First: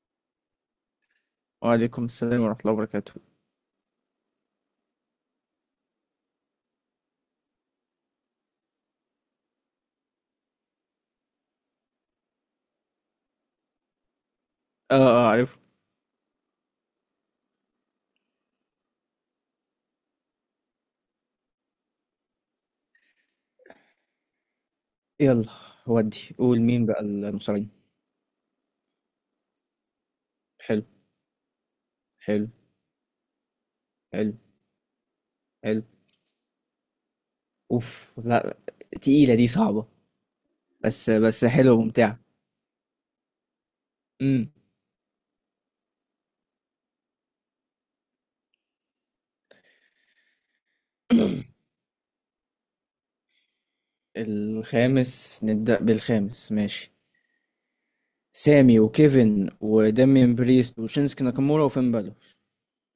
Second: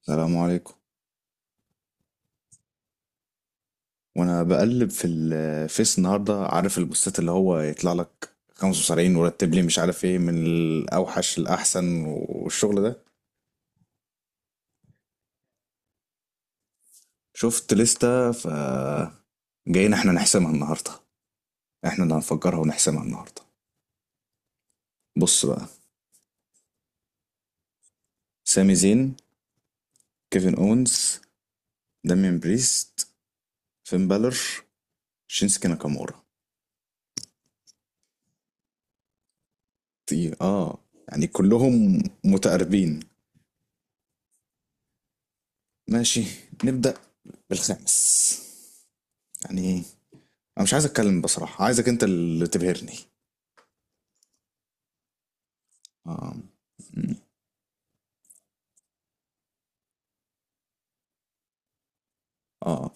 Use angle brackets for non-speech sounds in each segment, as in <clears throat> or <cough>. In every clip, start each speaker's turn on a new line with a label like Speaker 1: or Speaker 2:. Speaker 1: السلام عليكم.
Speaker 2: وعليكم السلام ورحمة الله وبركاته.
Speaker 1: وانا بقلب في الفيس النهارده، عارف البوستات اللي هو يطلع لك 75 ورتب لي، مش عارف ايه من الاوحش للاحسن والشغل ده.
Speaker 2: اه اه، عارف.
Speaker 1: شفت لستة، ف جايين احنا نحسمها النهارده. احنا اللي هنفجرها ونحسمها النهارده. بص
Speaker 2: يلا.
Speaker 1: بقى.
Speaker 2: ودي قول مين بقى المصريين.
Speaker 1: سامي زين، كيفن
Speaker 2: حلو.
Speaker 1: اونز، دامين
Speaker 2: حلو.
Speaker 1: بريست، فين
Speaker 2: حلو.
Speaker 1: بالر، شينسكي
Speaker 2: حلو.
Speaker 1: ناكامورا.
Speaker 2: اوف لا. تقيلة دي صعبة.
Speaker 1: اه.
Speaker 2: بس
Speaker 1: يعني
Speaker 2: بس حلوة
Speaker 1: كلهم
Speaker 2: وممتعة.
Speaker 1: متقاربين.
Speaker 2: امم.
Speaker 1: ماشي. نبدأ بالخامس. يعني انا مش عايز اتكلم بصراحة، عايزك انت اللي تبهرني.
Speaker 2: الخامس، نبدأ
Speaker 1: اه.
Speaker 2: بالخامس، ماشي.
Speaker 1: مم.
Speaker 2: سامي وكيفن ودامين بريست وشينسكي ناكامورا وفين بالور.
Speaker 1: اه،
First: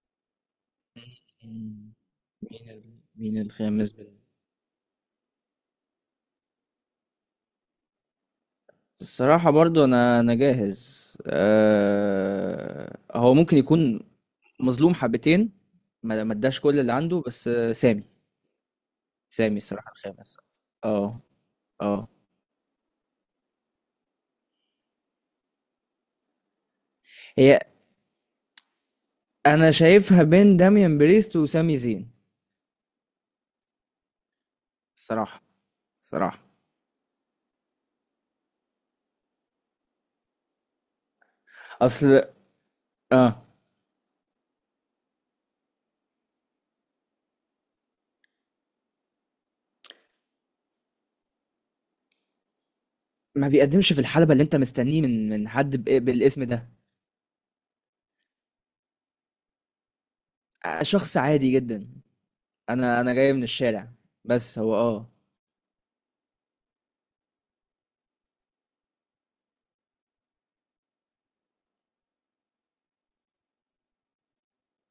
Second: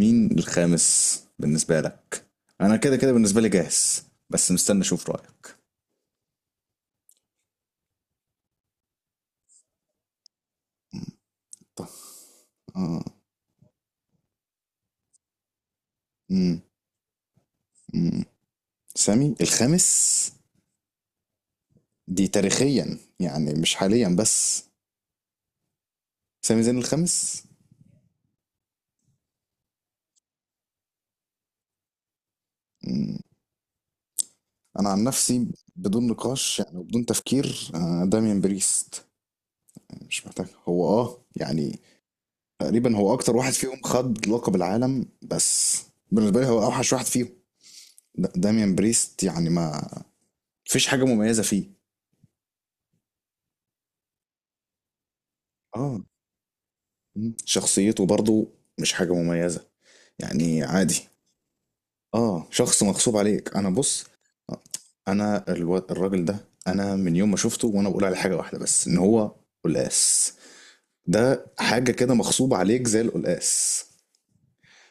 Speaker 1: مين الخامس بالنسبة
Speaker 2: مم.
Speaker 1: لك؟
Speaker 2: مين
Speaker 1: انا
Speaker 2: ال...
Speaker 1: كده كده
Speaker 2: مين
Speaker 1: بالنسبة لي
Speaker 2: الخامس
Speaker 1: جاهز،
Speaker 2: بال...
Speaker 1: بس مستني اشوف رأيك.
Speaker 2: الصراحة برضو أنا جاهز،
Speaker 1: اه.
Speaker 2: هو ممكن يكون مظلوم حبتين. ما اداش
Speaker 1: مم.
Speaker 2: كل اللي عنده، بس سامي.
Speaker 1: مم. سامي
Speaker 2: سامي الصراحة
Speaker 1: الخامس.
Speaker 2: الخامس. اه اه.
Speaker 1: دي تاريخيا يعني مش حاليا بس. سامي زين الخامس.
Speaker 2: هي. انا شايفها بين داميان بريست وسامي زين.
Speaker 1: مم. انا عن
Speaker 2: الصراحة.
Speaker 1: نفسي بدون
Speaker 2: الصراحة.
Speaker 1: نقاش يعني وبدون تفكير داميان بريست. مش محتاج هو يعني،
Speaker 2: اصل.
Speaker 1: تقريبا هو اكتر
Speaker 2: اه.
Speaker 1: واحد فيهم خد لقب العالم بس. بالنسبه لي هو اوحش واحد فيهم. داميان بريست يعني ما فيش حاجه مميزه فيه.
Speaker 2: ما بيقدمش في الحلبة اللي انت مستنيه من حد
Speaker 1: اه.
Speaker 2: بالاسم ده.
Speaker 1: مم. شخصيته برضو مش حاجه مميزه، يعني عادي.
Speaker 2: شخص عادي جدا.
Speaker 1: اه، شخص
Speaker 2: انا
Speaker 1: مغصوب
Speaker 2: جاي من
Speaker 1: عليك. انا
Speaker 2: الشارع،
Speaker 1: بص.
Speaker 2: بس
Speaker 1: آه،
Speaker 2: هو اه
Speaker 1: انا الراجل ده، انا من يوم ما شفته وانا بقول عليه حاجه واحده بس، ان هو قلقاس. ده حاجه كده مغصوب عليك زي القلقاس.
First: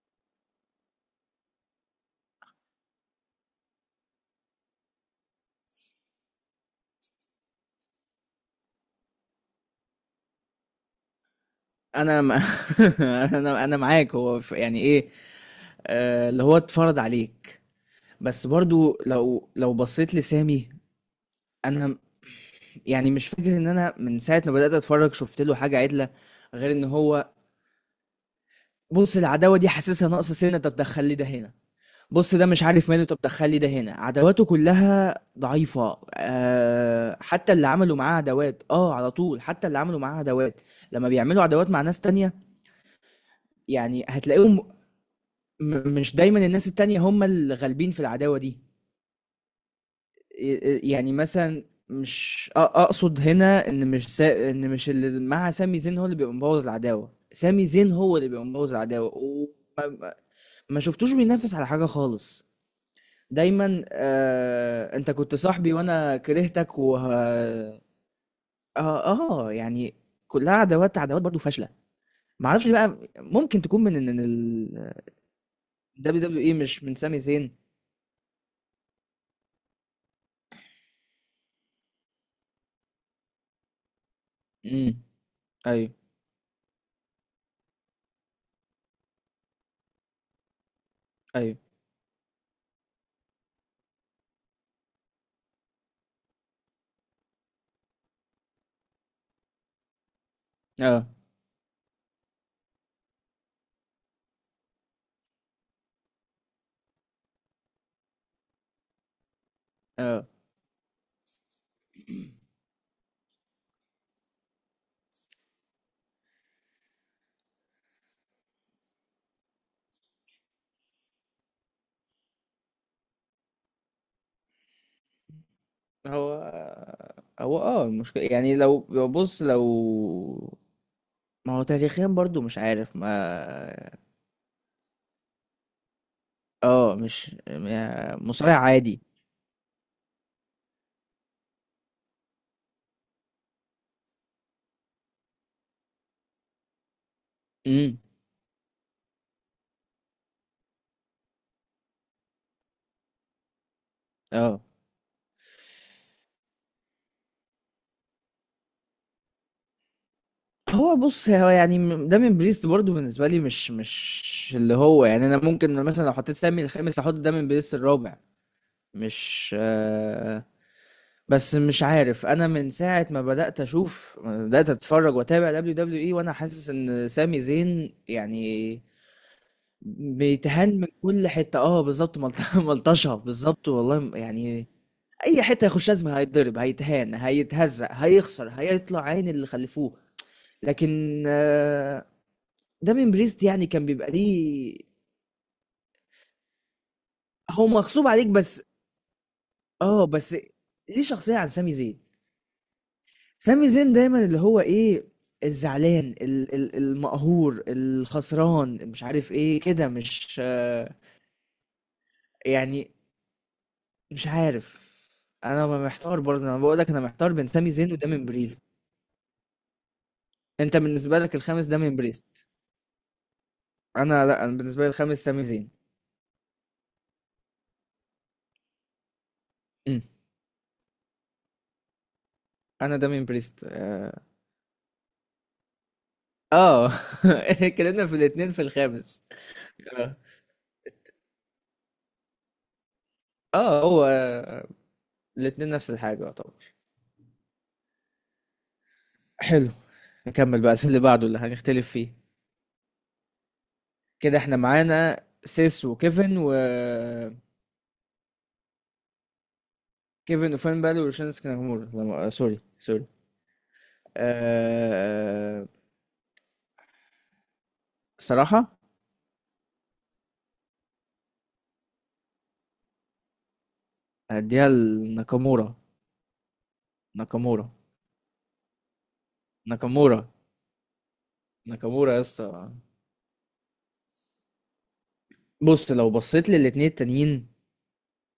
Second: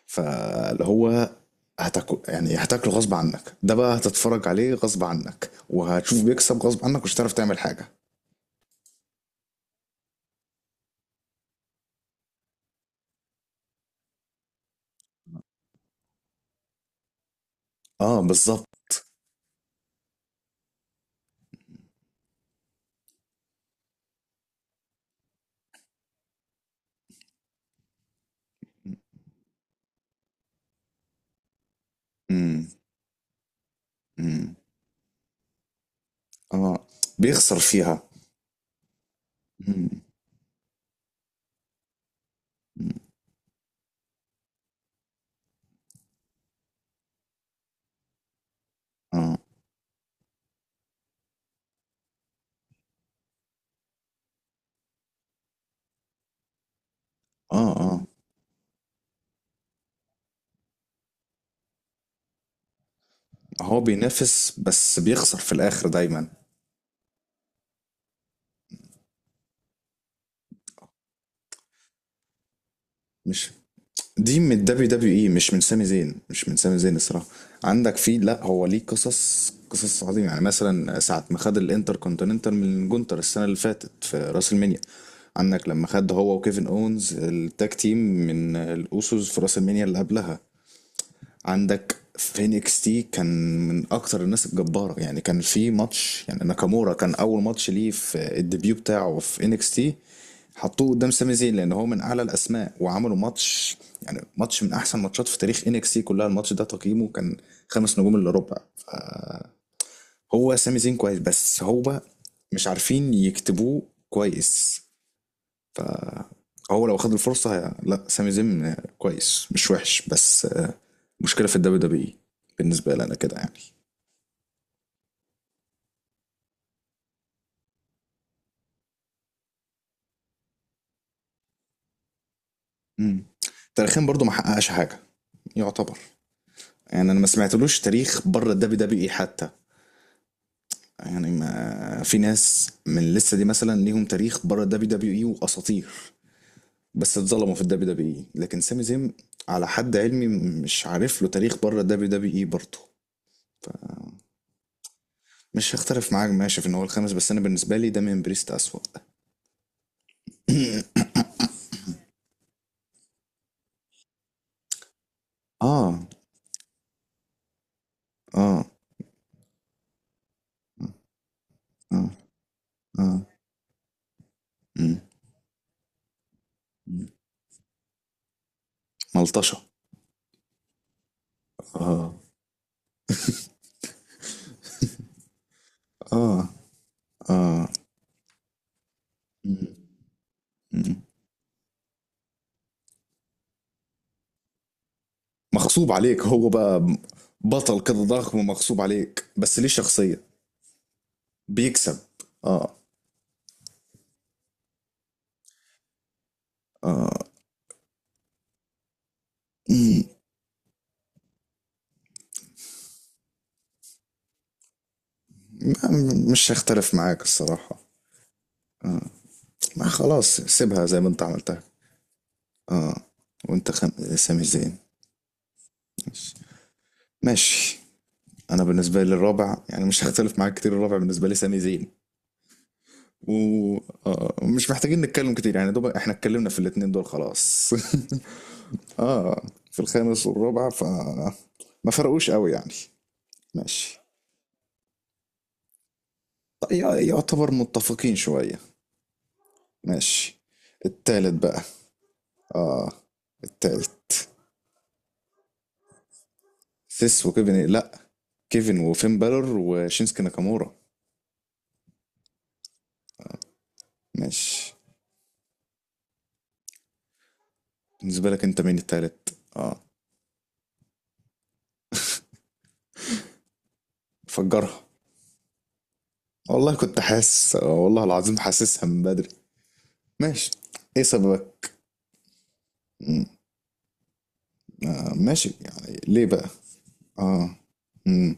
Speaker 1: فاللي هو هتاكل يعني هتاكله غصب عنك، ده بقى هتتفرج عليه غصب عنك، وهتشوف بيكسب غصب عنك، مش هتعرف تعمل حاجة.
Speaker 2: انا م... <laughs> انا معاك، هو يعني ايه. اللي هو اتفرض عليك.
Speaker 1: اه،
Speaker 2: بس
Speaker 1: بالظبط.
Speaker 2: برضو لو بصيت لسامي، أنا م- يعني مش فاكر إن أنا من ساعة ما بدأت أتفرّج شُفت له حاجة عِدلة، غير إن هو، بُص، العداوة دي حاسسها ناقصة سِنّة، طَب دخّل لي ده هنا، بُص ده مش
Speaker 1: امم.
Speaker 2: عارف ماله، طَب دخّل لي ده هنا، عداواته
Speaker 1: امم.
Speaker 2: كلّها ضعيفة.
Speaker 1: اه.
Speaker 2: حتى
Speaker 1: بيخسر
Speaker 2: اللي عملوا
Speaker 1: فيها.
Speaker 2: معاه عداوات، على طول، حتى اللي
Speaker 1: امم.
Speaker 2: عملوا معاه عداوات، لمّا بيعملوا عداوات مع ناس تانية يعني هتلاقيهم، مش دايمًا الناس التانية هم اللي غالبين في العداوة دي.
Speaker 1: اه.
Speaker 2: يعني مثلا، مش أ- اقصد هنا ان مش ان مش اللي مع سامي زين هو اللي بيبقى مبوظ العداوه، سامي
Speaker 1: اه.
Speaker 2: زين
Speaker 1: اه.
Speaker 2: هو اللي بيبقى مبوظ العداوه، وما ما شفتوش بينافس على حاجه خالص.
Speaker 1: هو
Speaker 2: دايما
Speaker 1: بينافس بس
Speaker 2: انت كنت
Speaker 1: بيخسر في
Speaker 2: صاحبي
Speaker 1: الآخر
Speaker 2: وانا
Speaker 1: دايما.
Speaker 2: كرهتك و اه يعني كلها عداوات عداوات برضو فاشله. ما اعرفش بقى،
Speaker 1: مش.
Speaker 2: ممكن تكون من ان
Speaker 1: دي من الدبليو
Speaker 2: ال
Speaker 1: دبليو اي مش من سامي زين،
Speaker 2: دبليو دبليو
Speaker 1: مش
Speaker 2: اي،
Speaker 1: من سامي
Speaker 2: مش من
Speaker 1: زين
Speaker 2: سامي
Speaker 1: الصراحه.
Speaker 2: زين.
Speaker 1: عندك في لا، هو ليه قصص قصص عظيمه، يعني مثلا ساعه ما خد الانتر كونتيننتال من جونتر السنه اللي فاتت في راس المنيا.
Speaker 2: امم.
Speaker 1: عندك لما
Speaker 2: ايوه
Speaker 1: خد هو وكيفن اونز التاج تيم من الاوسوس في راس المنيا اللي قبلها.
Speaker 2: ايوه.
Speaker 1: عندك في انكس تي كان من اكتر الناس الجباره، يعني كان في ماتش، يعني ناكامورا كان اول ماتش ليه في الديبيو بتاعه في انكس تي، حطوه
Speaker 2: اه
Speaker 1: قدام سامي زين لان هو من اعلى الاسماء وعملوا ماتش. يعني ماتش من احسن ماتشات في تاريخ انكس تي كلها، الماتش ده تقييمه كان 5 نجوم الا ربع.
Speaker 2: اه.
Speaker 1: فهو سامي زين كويس، بس هو مش عارفين يكتبوه كويس. هو لو خد الفرصة لا، سامي زين كويس، مش وحش، بس مشكلة في الدبليو دبليو اي. بالنسبة لي أنا كده يعني.
Speaker 2: هو هو المشكلة، يعني لو بص، لو ما هو تاريخيا برضو مش عارف ما.
Speaker 1: امم. تاريخيا برضو ما حققش حاجة، يعتبر.
Speaker 2: اه،
Speaker 1: يعني أنا ما
Speaker 2: مش
Speaker 1: سمعتلوش تاريخ بره
Speaker 2: مصارع
Speaker 1: الدبليو دبليو
Speaker 2: عادي.
Speaker 1: إي حتى. يعني ما في ناس من اللسة دي مثلا ليهم تاريخ بره الدبليو دبليو إي وأساطير، بس اتظلموا في الدبليو
Speaker 2: امم.
Speaker 1: دبليو إي، لكن سامي زين على حد علمي مش عارف له تاريخ بره الدبليو دبليو إي برضه.
Speaker 2: اه.
Speaker 1: مش هختلف معاك ماشي في ان هو الخامس، بس انا بالنسبه لي ده من بريست اسوأ.
Speaker 2: هو
Speaker 1: <clears throat>
Speaker 2: بص، هو يعني دامين بريست برضو بالنسبة لي مش، اللي هو يعني، انا
Speaker 1: <applause>
Speaker 2: ممكن
Speaker 1: اه.
Speaker 2: مثلا لو حطيت سامي الخامس احط دامين بريست الرابع.
Speaker 1: اه.
Speaker 2: مش. بس مش
Speaker 1: اه.
Speaker 2: عارف، انا من ساعة
Speaker 1: اه.
Speaker 2: ما بدأت
Speaker 1: مم.
Speaker 2: اتفرج واتابع دبليو دبليو اي وانا حاسس ان
Speaker 1: مم.
Speaker 2: سامي زين يعني
Speaker 1: ملطشة.
Speaker 2: بيتهان من كل حتة. اه
Speaker 1: اه.
Speaker 2: بالظبط. <laughs> ملطشة بالظبط، والله يعني اي حتة يخش لازم
Speaker 1: اه.
Speaker 2: هيتضرب، هيتهان،
Speaker 1: اه.
Speaker 2: هيتهزق، هيخسر، هيطلع عين اللي
Speaker 1: مم.
Speaker 2: خلفوه.
Speaker 1: مم.
Speaker 2: لكن دامين بريست يعني كان بيبقى ليه.
Speaker 1: مغصوب عليك هو بقى،
Speaker 2: هو
Speaker 1: بطل كده
Speaker 2: مغصوب عليك
Speaker 1: ضخم
Speaker 2: بس.
Speaker 1: ومغصوب عليك، بس ليه
Speaker 2: اه،
Speaker 1: شخصية.
Speaker 2: بس ليه شخصية عن سامي
Speaker 1: بيكسب.
Speaker 2: زين.
Speaker 1: اه.
Speaker 2: سامي زين دايما اللي هو ايه، الزعلان،
Speaker 1: اه.
Speaker 2: المقهور، الخسران، مش عارف ايه كده،
Speaker 1: مم.
Speaker 2: مش. يعني مش عارف، انا محتار برضه،
Speaker 1: مش
Speaker 2: انا بقول لك
Speaker 1: هختلف
Speaker 2: انا
Speaker 1: معاك
Speaker 2: محتار بين سامي
Speaker 1: الصراحة،
Speaker 2: زين ودامين بريست.
Speaker 1: ما خلاص
Speaker 2: انت
Speaker 1: سيبها زي ما
Speaker 2: بالنسبه
Speaker 1: انت
Speaker 2: لك
Speaker 1: عملتها.
Speaker 2: الخامس دامين بريست.
Speaker 1: اه. وانت
Speaker 2: انا
Speaker 1: سامي
Speaker 2: لا، انا
Speaker 1: زين.
Speaker 2: بالنسبه لي الخامس سامي زين.
Speaker 1: ماشي. ماشي. انا بالنسبة لي الرابع يعني
Speaker 2: أمم.
Speaker 1: مش هختلف معاك كتير، الرابع بالنسبة لي سامي زين.
Speaker 2: انا دامين بريست
Speaker 1: و...
Speaker 2: اه
Speaker 1: آه، ومش محتاجين نتكلم كتير، يعني دوب احنا اتكلمنا في الاتنين
Speaker 2: آه.
Speaker 1: دول
Speaker 2: <laughs>
Speaker 1: خلاص.
Speaker 2: اتكلمنا في الاثنين في
Speaker 1: <laughs>
Speaker 2: الخامس.
Speaker 1: اه، في
Speaker 2: اه.
Speaker 1: الخامس والرابع، ف ما فرقوش قوي يعني. ماشي.
Speaker 2: هو الاثنين نفس الحاجه يعتبر.
Speaker 1: طيب يعتبر متفقين شوية.
Speaker 2: حلو.
Speaker 1: ماشي.
Speaker 2: نكمل بقى في اللي بعده
Speaker 1: التالت
Speaker 2: اللي
Speaker 1: بقى.
Speaker 2: هنختلف فيه.
Speaker 1: اه. التالت.
Speaker 2: كده احنا معانا سيس وكيفن و
Speaker 1: سيس وكيفن لا، كيفن وفين بالور وشينسكي
Speaker 2: كيفن
Speaker 1: ناكامورا.
Speaker 2: وفين بالي وشينسكي ناكامورا. لا، سوري سوري.
Speaker 1: ماشي.
Speaker 2: أه...
Speaker 1: بالنسبة لك انت، مين
Speaker 2: صراحة
Speaker 1: التالت؟ اه.
Speaker 2: هديها
Speaker 1: فجرها.
Speaker 2: لناكامورا.
Speaker 1: والله كنت حاسس،
Speaker 2: ناكامورا.
Speaker 1: والله العظيم حاسسها من بدري.
Speaker 2: ناكامورا.
Speaker 1: ماشي. ايه سببك؟
Speaker 2: ناكامورا يا اسطى.
Speaker 1: ماشي،
Speaker 2: بص،
Speaker 1: يعني
Speaker 2: لو
Speaker 1: ليه بقى؟
Speaker 2: بصيت للاتنين التانيين
Speaker 1: اه. امم.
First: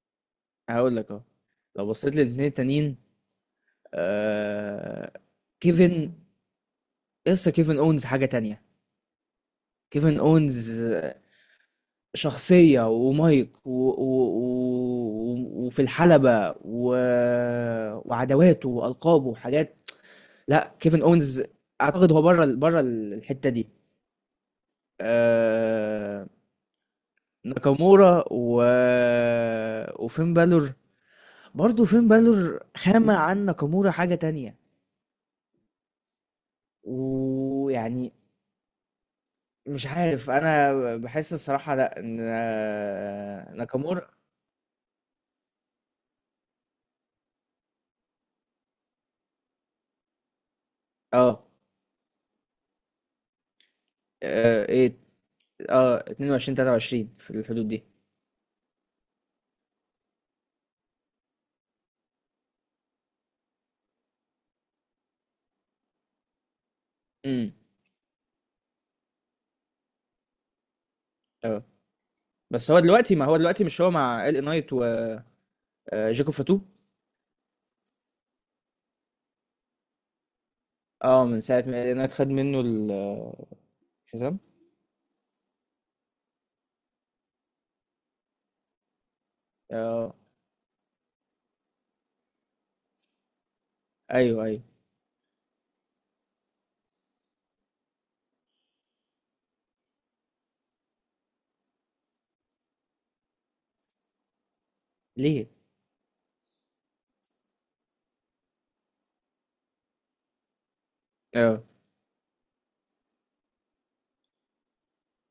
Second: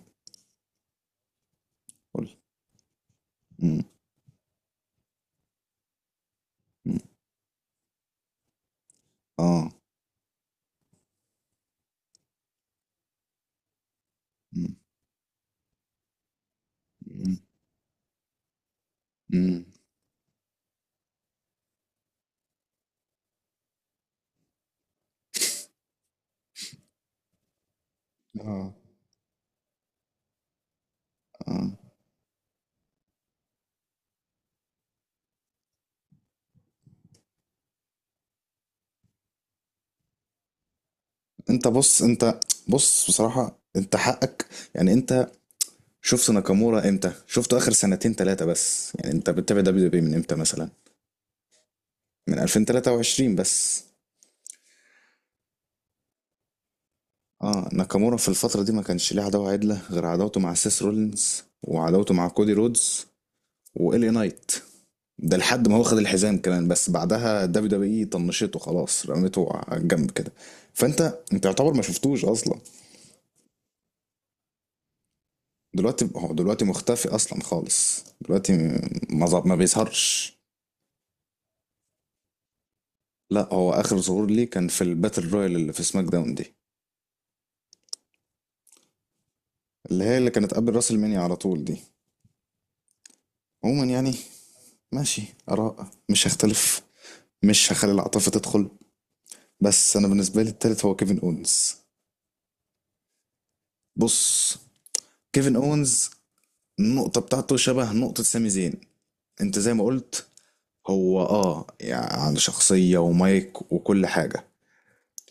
Speaker 2: هقول لك اهو. لو بصيت
Speaker 1: قول.
Speaker 2: للاتنين التانيين،
Speaker 1: امم.
Speaker 2: آه... كيفن،
Speaker 1: أمم.
Speaker 2: لسه كيفن اونز حاجة تانية.
Speaker 1: اه.
Speaker 2: كيفن اونز، شخصية ومايك
Speaker 1: امم.
Speaker 2: وفي الحلبة
Speaker 1: أمم.
Speaker 2: وعداواته وألقابه
Speaker 1: أمم.
Speaker 2: وحاجات. لا كيفن اونز اعتقد هو بره الحتة دي. آه، ناكامورا
Speaker 1: اه.
Speaker 2: وفين بالور.
Speaker 1: اه.
Speaker 2: برضه فين بالور خامة عن ناكامورا حاجة تانية. ويعني مش عارف انا، بحس
Speaker 1: انت
Speaker 2: الصراحة لا
Speaker 1: بص،
Speaker 2: ان
Speaker 1: انت. بص بصراحة انت
Speaker 2: ناكامورا.
Speaker 1: حقك. يعني انت شفت ناكامورا امتى؟ شفته اخر سنتين ثلاثة بس، يعني انت بتتابع دبليو دبليو من امتى مثلا؟
Speaker 2: اه.
Speaker 1: من 2023 بس.
Speaker 2: ايه. اه، 22 23 في الحدود
Speaker 1: اه،
Speaker 2: دي.
Speaker 1: ناكامورا في الفترة دي ما كانش ليه عداوة عدلة غير عداوته مع سيس رولينز وعداوته مع كودي رودز وإلي نايت. ده لحد ما هو خد الحزام كمان، بس بعدها
Speaker 2: امم.
Speaker 1: دبليو دبليو اي طنشته خلاص، رميته على الجنب كده. فانت
Speaker 2: اه،
Speaker 1: يعتبر ما شفتوش اصلا.
Speaker 2: بس هو دلوقتي، ما هو دلوقتي مش هو مع ال نايت وجاكوب
Speaker 1: دلوقتي هو
Speaker 2: فاتو.
Speaker 1: دلوقتي مختفي اصلا خالص دلوقتي. ما بيظهرش.
Speaker 2: اه، من ساعة ما ال نايت خد منه
Speaker 1: لا، هو اخر ظهور
Speaker 2: الحزام.
Speaker 1: ليه كان في الباتل رويال اللي في سماك داون دي، اللي
Speaker 2: اه.
Speaker 1: هي اللي كانت قبل راس المانيا على طول دي. عموما يعني.
Speaker 2: ايوه ايوه.
Speaker 1: ماشي. اراء مش هختلف، مش هخلي العاطفه تدخل. بس انا بالنسبه لي التالت هو كيفن اونز. بص،
Speaker 2: ليه.
Speaker 1: كيفن اونز النقطه بتاعته شبه نقطه سامي زين. انت زي ما قلت، هو
Speaker 2: اه.
Speaker 1: يعني عنده شخصية ومايك وكل حاجة،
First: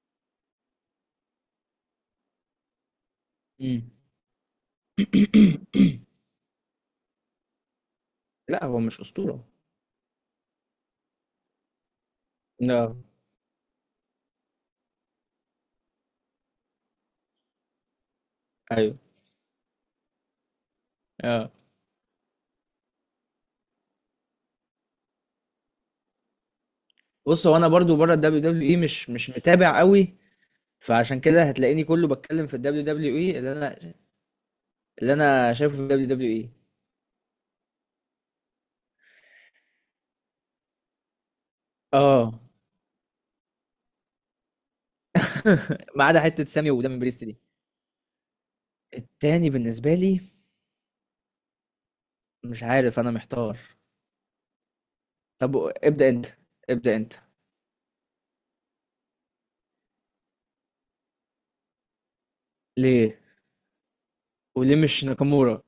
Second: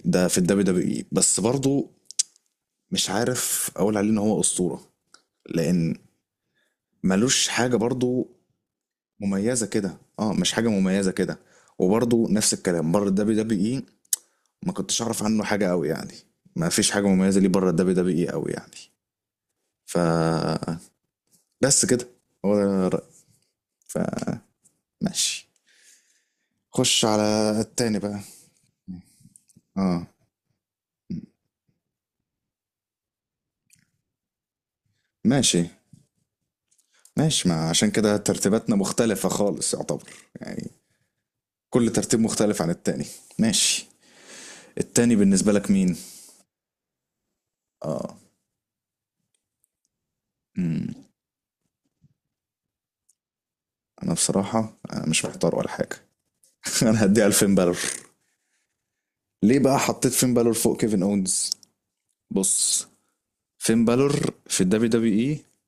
Speaker 1: ده في الدبليو دبليو اي. بس برضه مش عارف
Speaker 2: امم.
Speaker 1: اقول عليه ان هو اسطورة، لان
Speaker 2: <coughs>
Speaker 1: ملوش حاجة برضه
Speaker 2: لا هو مش اسطوره.
Speaker 1: مميزة كده، اه، مش حاجة مميزة كده. وبرضه نفس الكلام
Speaker 2: لا.
Speaker 1: بره الدبليو دبليو اي، ما كنتش اعرف عنه حاجة قوي يعني، ما فيش حاجة مميزة ليه بره الدبليو دبليو اي قوي يعني.
Speaker 2: ايوه.
Speaker 1: ف
Speaker 2: آه.
Speaker 1: بس كده، هو ده رأيي. ف ماشي. خش على
Speaker 2: بص هو، انا برضو
Speaker 1: التاني
Speaker 2: بره
Speaker 1: بقى.
Speaker 2: الدبليو دبليو اي مش، متابع
Speaker 1: اه.
Speaker 2: قوي. فعشان كده هتلاقيني كله بتكلم في الدبليو دبليو اي، اللي انا
Speaker 1: ماشي.
Speaker 2: شايفه في الدبليو دبليو اي.
Speaker 1: ماشي، ما عشان كده ترتيباتنا مختلفة خالص يعتبر، يعني كل ترتيب
Speaker 2: اه.
Speaker 1: مختلف عن التاني. ماشي. التاني بالنسبة لك مين؟
Speaker 2: <laughs> ما عدا حته سامي ودامي بريست دي.
Speaker 1: اه.
Speaker 2: التاني بالنسبه لي
Speaker 1: مم.
Speaker 2: مش عارف، انا محتار.
Speaker 1: انا بصراحة انا مش محتار
Speaker 2: طب.
Speaker 1: ولا حاجة.
Speaker 2: ابدا انت.
Speaker 1: <laughs>
Speaker 2: ابدا
Speaker 1: انا
Speaker 2: انت.
Speaker 1: هديها لفين بالور. ليه بقى حطيت فين بالور فوق كيفن اونز؟ بص،
Speaker 2: ليه.
Speaker 1: فين بالور في
Speaker 2: وليه
Speaker 1: الدبليو
Speaker 2: مش
Speaker 1: دبليو اي،
Speaker 2: ناكامورا.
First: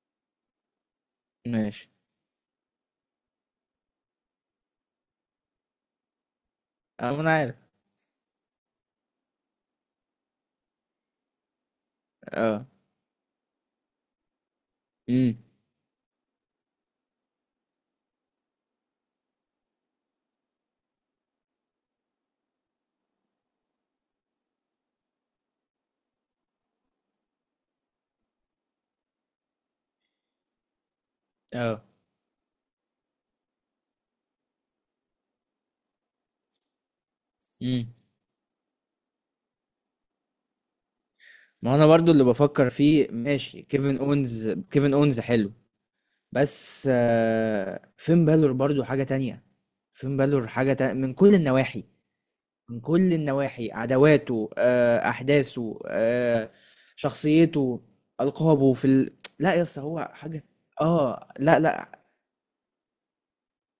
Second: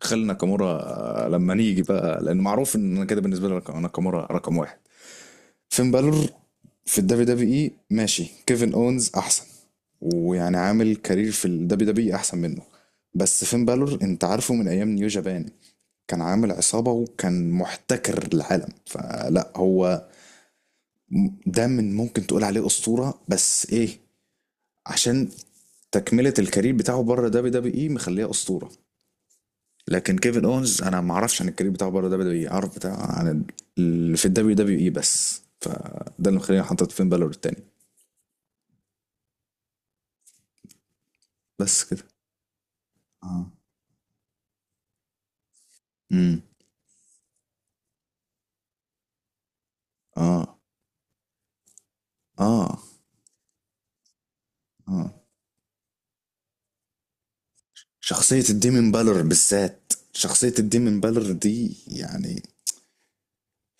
Speaker 1: خلي ناكامورا لما نيجي
Speaker 2: ماشي.
Speaker 1: بقى، لان معروف ان أنا كده بالنسبة لي ناكامورا رقم واحد. فين بالور في
Speaker 2: اه، ما
Speaker 1: الدبليو
Speaker 2: انا
Speaker 1: دبليو
Speaker 2: عارف.
Speaker 1: اي ماشي، كيفن اونز احسن، ويعني عامل كارير في الدبليو دبليو اي احسن منه.
Speaker 2: اه.
Speaker 1: بس فين بالور انت عارفه من ايام نيو
Speaker 2: امم.
Speaker 1: جابان، كان عامل عصابة وكان محتكر العالم. فلا هو ده، من ممكن تقول عليه أسطورة، بس ايه؟ عشان تكملة الكارير بتاعه بره دبليو دبليو اي مخليه أسطورة. لكن كيفن اونز انا ما اعرفش عن الكارير
Speaker 2: اه.
Speaker 1: بتاعه بره دبليو دبليو اي، اعرف بتاع عن اللي في الدبليو دبليو اي بس. فده اللي مخليني حاطط فين بالور التاني.
Speaker 2: امم. ما
Speaker 1: بس
Speaker 2: انا
Speaker 1: كده.
Speaker 2: برضو اللي بفكر فيه،
Speaker 1: اه.
Speaker 2: ماشي، كيفن اونز، كيفن اونز حلو.
Speaker 1: امم.
Speaker 2: بس فين بالور برضو حاجة تانية. فين بالور
Speaker 1: اه.
Speaker 2: حاجة تانية من كل النواحي.
Speaker 1: اه.
Speaker 2: من كل النواحي، عداواته،
Speaker 1: اه.
Speaker 2: أحداثه، شخصيته،
Speaker 1: شخصية
Speaker 2: ألقابه في
Speaker 1: الديمن
Speaker 2: ال...
Speaker 1: بالور
Speaker 2: لا يا اسطى
Speaker 1: بالذات،
Speaker 2: هو حاجة.
Speaker 1: شخصية الديمن
Speaker 2: اه.
Speaker 1: بالور
Speaker 2: لا
Speaker 1: دي
Speaker 2: لا.
Speaker 1: يعني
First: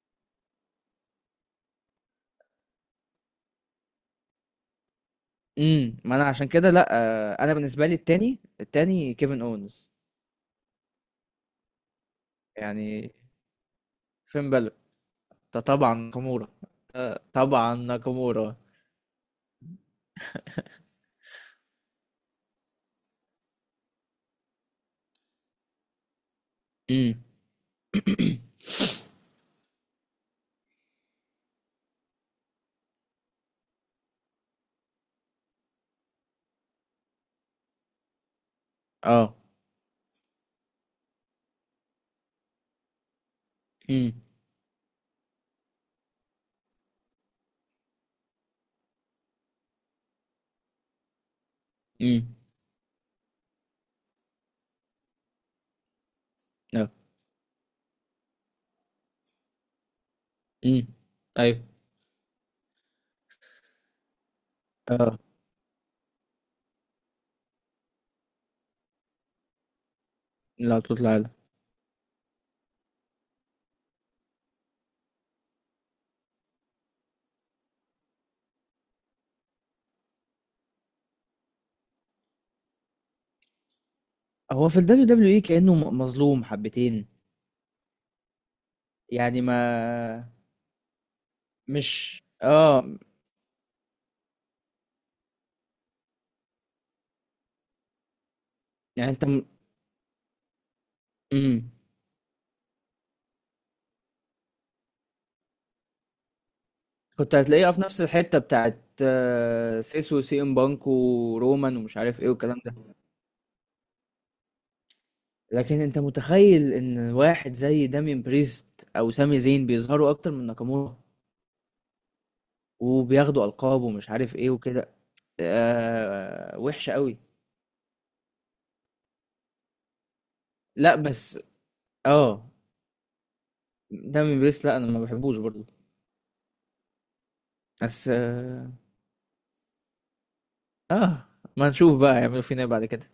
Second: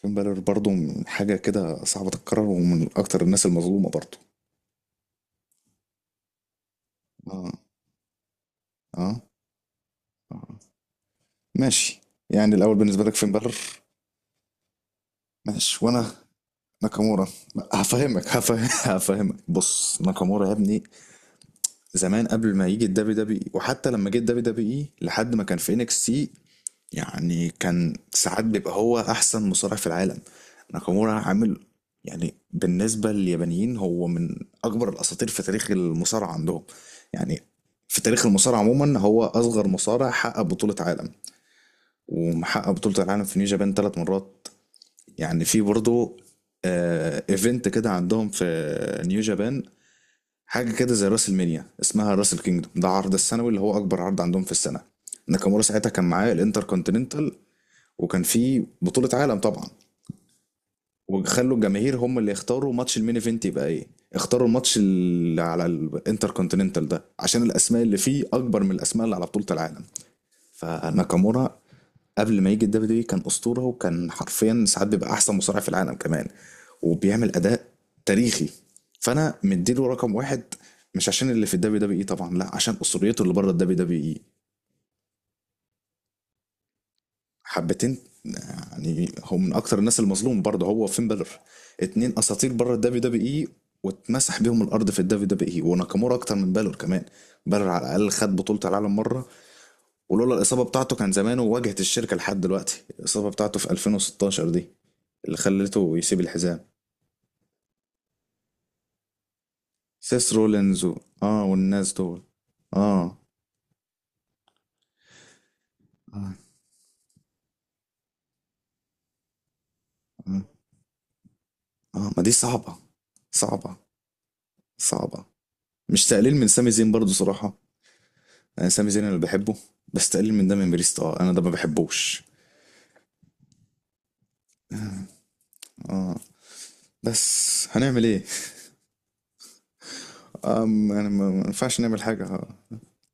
Speaker 1: ديمن بالور برضو من حاجة كده صعبة تتكرر، ومن أكتر الناس المظلومة برضو.
Speaker 2: امم. ما انا عشان كده لا.
Speaker 1: اه.
Speaker 2: انا بالنسبة لي التاني، التاني
Speaker 1: اه.
Speaker 2: كيفن اونز.
Speaker 1: اه. ماشي. يعني الأول بالنسبة
Speaker 2: يعني
Speaker 1: لك فين بالور؟
Speaker 2: فين بالور. ده
Speaker 1: ماشي،
Speaker 2: طبعا
Speaker 1: وأنا
Speaker 2: ناكامورا. ده
Speaker 1: ناكامورا.
Speaker 2: طبعا
Speaker 1: هفهمك
Speaker 2: ناكامورا.
Speaker 1: <laughs> هفهمك. بص، ناكامورا يا ابني، زمان قبل ما يجي الدبليو دبليو اي وحتى لما جه الدبليو دبليو اي لحد ما كان في انكس تي،
Speaker 2: امم.
Speaker 1: يعني كان
Speaker 2: <clears throat>
Speaker 1: ساعات بيبقى هو احسن مصارع في العالم. ناكامورا عامل، يعني بالنسبة لليابانيين هو من اكبر الاساطير في تاريخ المصارعة عندهم، يعني في تاريخ المصارعة عموما هو
Speaker 2: اه.
Speaker 1: اصغر مصارع حقق بطولة عالم، ومحقق بطولة العالم في نيو جابان ثلاث
Speaker 2: امم.
Speaker 1: مرات يعني في برضه ايفنت كده عندهم في نيو جابان، حاجة كده زي راس المنيا اسمها راس
Speaker 2: امم.
Speaker 1: الكينجدوم، ده عرض السنوي اللي هو اكبر عرض عندهم في السنة. ناكامورا ساعتها كان معاه
Speaker 2: اه.
Speaker 1: الانتر، وكان في بطولة عالم طبعا،
Speaker 2: امم.
Speaker 1: وخلوا
Speaker 2: ايوه.
Speaker 1: الجماهير هم اللي يختاروا ماتش المين ايفنت يبقى ايه. اختاروا الماتش
Speaker 2: آه.
Speaker 1: اللي على الانتر كونتيننتال ده، عشان الاسماء اللي فيه اكبر من الاسماء اللي على بطولة العالم.
Speaker 2: لا تطلع لا.
Speaker 1: فناكامورا قبل ما يجي الدبليو دي كان اسطورة، وكان حرفيا ساعات بيبقى احسن مصارع في العالم كمان، وبيعمل اداء تاريخي. فانا مديله رقم واحد، مش عشان اللي في الدبليو دبليو اي طبعا، لا، عشان اسطوريته اللي بره الدبليو دبليو اي.
Speaker 2: هو في ال WWE اي كأنه مظلوم حبتين.
Speaker 1: حبتين. يعني هو
Speaker 2: يعني
Speaker 1: من اكتر الناس
Speaker 2: ما،
Speaker 1: المظلوم برضه، هو وفين بالر، اتنين
Speaker 2: مش
Speaker 1: اساطير بره الدبليو دبليو اي، واتمسح بيهم الارض في الدبليو دبليو اي، وناكامورا اكتر من بالر كمان. بالر على الاقل خد بطوله العالم
Speaker 2: يعني، انت
Speaker 1: مره. ولولا الاصابه بتاعته كان زمانه
Speaker 2: مم.
Speaker 1: واجهت الشركه لحد دلوقتي. الاصابه بتاعته في 2016 دي اللي خلته يسيب الحزام.
Speaker 2: كنت هتلاقيها في نفس الحتة بتاعت سيس
Speaker 1: سيس
Speaker 2: وسي ام
Speaker 1: رولينز
Speaker 2: بانك
Speaker 1: اه،
Speaker 2: ورومان
Speaker 1: والناس
Speaker 2: ومش
Speaker 1: دول.
Speaker 2: عارف ايه والكلام ده.
Speaker 1: اه.
Speaker 2: لكن انت
Speaker 1: اه.
Speaker 2: متخيل ان واحد زي دامين بريست او سامي زين بيظهروا اكتر
Speaker 1: اه.
Speaker 2: من ناكامورا
Speaker 1: آه. ما دي صعبه،
Speaker 2: وبياخدوا
Speaker 1: صعبه،
Speaker 2: القاب ومش عارف ايه وكده.
Speaker 1: صعبه. مش تقليل من
Speaker 2: آه،
Speaker 1: سامي زين
Speaker 2: وحشة
Speaker 1: برضه
Speaker 2: قوي.
Speaker 1: صراحه، انا سامي زين اللي بحبه، بس تقليل من ده من
Speaker 2: لا
Speaker 1: بريست، اه، انا
Speaker 2: بس.
Speaker 1: ده ما بحبوش.
Speaker 2: اه. دامين بريست لا، انا ما بحبوش برضو.
Speaker 1: اه، بس هنعمل
Speaker 2: بس
Speaker 1: ايه؟
Speaker 2: آه،
Speaker 1: يعني
Speaker 2: اه.
Speaker 1: ما
Speaker 2: ما
Speaker 1: ينفعش
Speaker 2: نشوف
Speaker 1: نعمل
Speaker 2: بقى
Speaker 1: حاجة
Speaker 2: يعملوا
Speaker 1: آه.
Speaker 2: فينا ايه بعد كده.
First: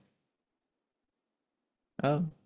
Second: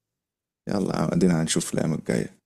Speaker 1: يلا ادينا هنشوف الايام
Speaker 2: اه.
Speaker 1: الجاية.